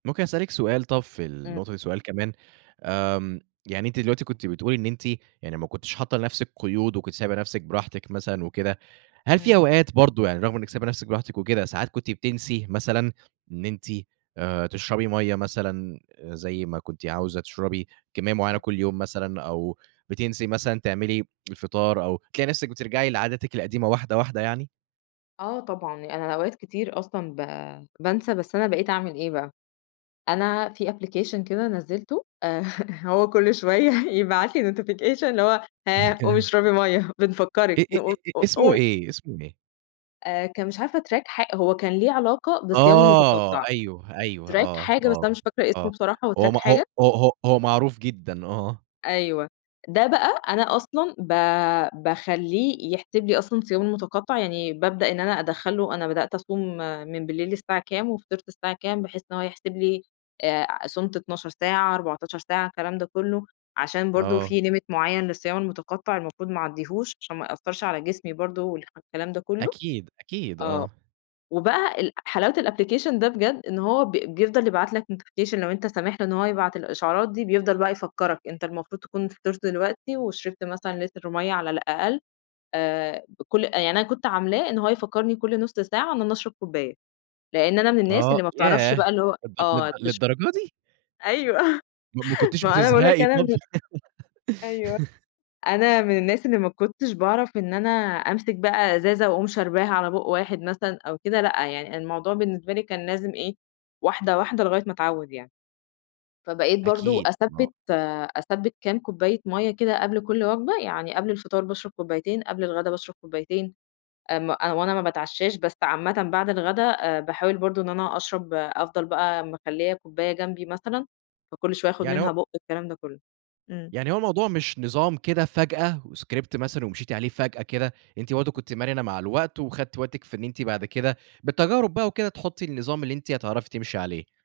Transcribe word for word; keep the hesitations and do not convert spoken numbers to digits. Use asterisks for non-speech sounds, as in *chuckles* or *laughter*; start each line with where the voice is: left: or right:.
right: ممكن أسألِك سؤال طب في
left: إمم.
right: النقطة دي سؤال كمان آمم يعني أنتِ دلوقتي كنتِ بتقولي إن أنتِ يعني ما كنتيش حاطة لنفسِك قيود وكنتِ سايبة نفسِك براحتِك مثلًا وكده. هل في
left: إمم.
right: أوقات برضه يعني، رغم إنِك سايبة نفسِك براحتِك وكده، ساعات كنتِ بتنسي مثلًا إن أنتِ تشربي مَيَّة مثلًا زي ما كنتِ عاوزة تشربي كمية معينة
left: إمم.
right: كل يوم مثلًا أو بتنسي مثلًا تعملي الفطار أو تلاقي نفسِك بترجعي لعاداتِك القديمة واحدة واحدة يعني؟
left: آه طبعًا أنا أوقات كتير أصلًا با بانسى بس أنا بَقيت أعمل إيه بقى، أنا في application كده نزّلته *laughs* هو كل شوية يبعت لي notification اللي هو هاه قُومي
right: *chuckles*
left: اشربي مَيَّة، بنفكرك
right: إ إ إ
left: نقو
right: إ
left: قو
right: اسمه
left: قوم
right: إيه اسمه إيه؟
left: آآ كان مش عارفة track حا هو كان ليه علاقة بالصيام
right: آه
left: المتقطع.
right: أيوه، أيوه
left: track
right: آه،
left: حاجة بس
right: آه،
left: أنا مش فاكرة اسمه
right: آه
left: بصراحة هو
right: هو م
left: track
right: هو
left: حاجة.
right: هو هو هو معروف جدًا آه.
left: أيوه، ده بقى أنا أصلًا با باخليّه يحسب لي أصلًا الصيام المتقطع، يعني بابدأ إن أنا أدخل له أنا بدأت أصوم من بالليل الساعة كام وفطرت الساعة كام بحيث إن هو يحسب لي أ صُمتُ اتناشر ساعة، اربعتاشر ساعة، الكلام ده كله، عشان برضه
right: آه.
left: في limit معين للصيام المتقطع المفروض ما اعديهوش عشان ما يأثّرش على جسمي برضه والح والكلام ده كله.
right: أكيد، أكيد
left: آه.
right: آه.
left: وبقى ال حلاوة الapplication ده بجد، إن هو ب بيفضل يبعت لك notification لو أنت سامح له إن هو يبعت الإشعارات دي بيفضل بقى يفكرك أنت المفروض تكون فطرت دلوقتي وشربت مثلًا لتر مَيَّة على الأقل آآ بكل يعني أنا كنت عاملاه إن هو يفكرني كل نُص ساعة إن أنا أشرب كوباية، لأن أنا من الناس
right: آه
left: اللي ما بتعرفش
right: ياه!
left: بقى اللي هو
right: للد للد
left: آه تش
right: للدرجة دي؟!
left: أيوه *laughs*
right: ما ما كُنتيش
left: ما هو أنا باقول لك
right: بتزهقي
left: أنا
right: طب
left: من ال
right: في؟
left: أيوه
right: *laughs*
left: أنا من الناس اللي ما كنتش باعرف إن أنا أمسك بقى إزازة وأقوم شرباها على بُق واحد مثلًا أو كده، لأ، يعني الموضوع بالنسبة لي كان لازم إيه واحدة واحدة لغاية ما أتعود يعني. فبقيت برضه
right: أكيد آه.
left: أثبّت آآ أثبّت كام كوباية مَيَّة كده قبل كل وجبة يعني قبل الفطار باشرب كوبايتين، قبل الغدا باشرب كوبايتين، أم هو أنا ما باتعشاش، بس عامةً بعد الغدا باحاول برضه إن أنا أشرب أفضل بقى مخليّة كوباية جنبي مثلًا فكل شوية آخد
right: يعني
left: منها
right: هو
left: بُق والكلام ده كله. إمم.
right: يعني هو الموضوع مش نظام كده فجأة وscript مثلًا ومشيتِ عليه فجأة كده. أنتِ برضه كنتِ مرنة مع الوقت وخدتِ وقتِك في إن أنتِ بعد كده، بالتجارب بقى وكده، تحطّي النظام اللي أنتِ هتعرفي تمشي عليه.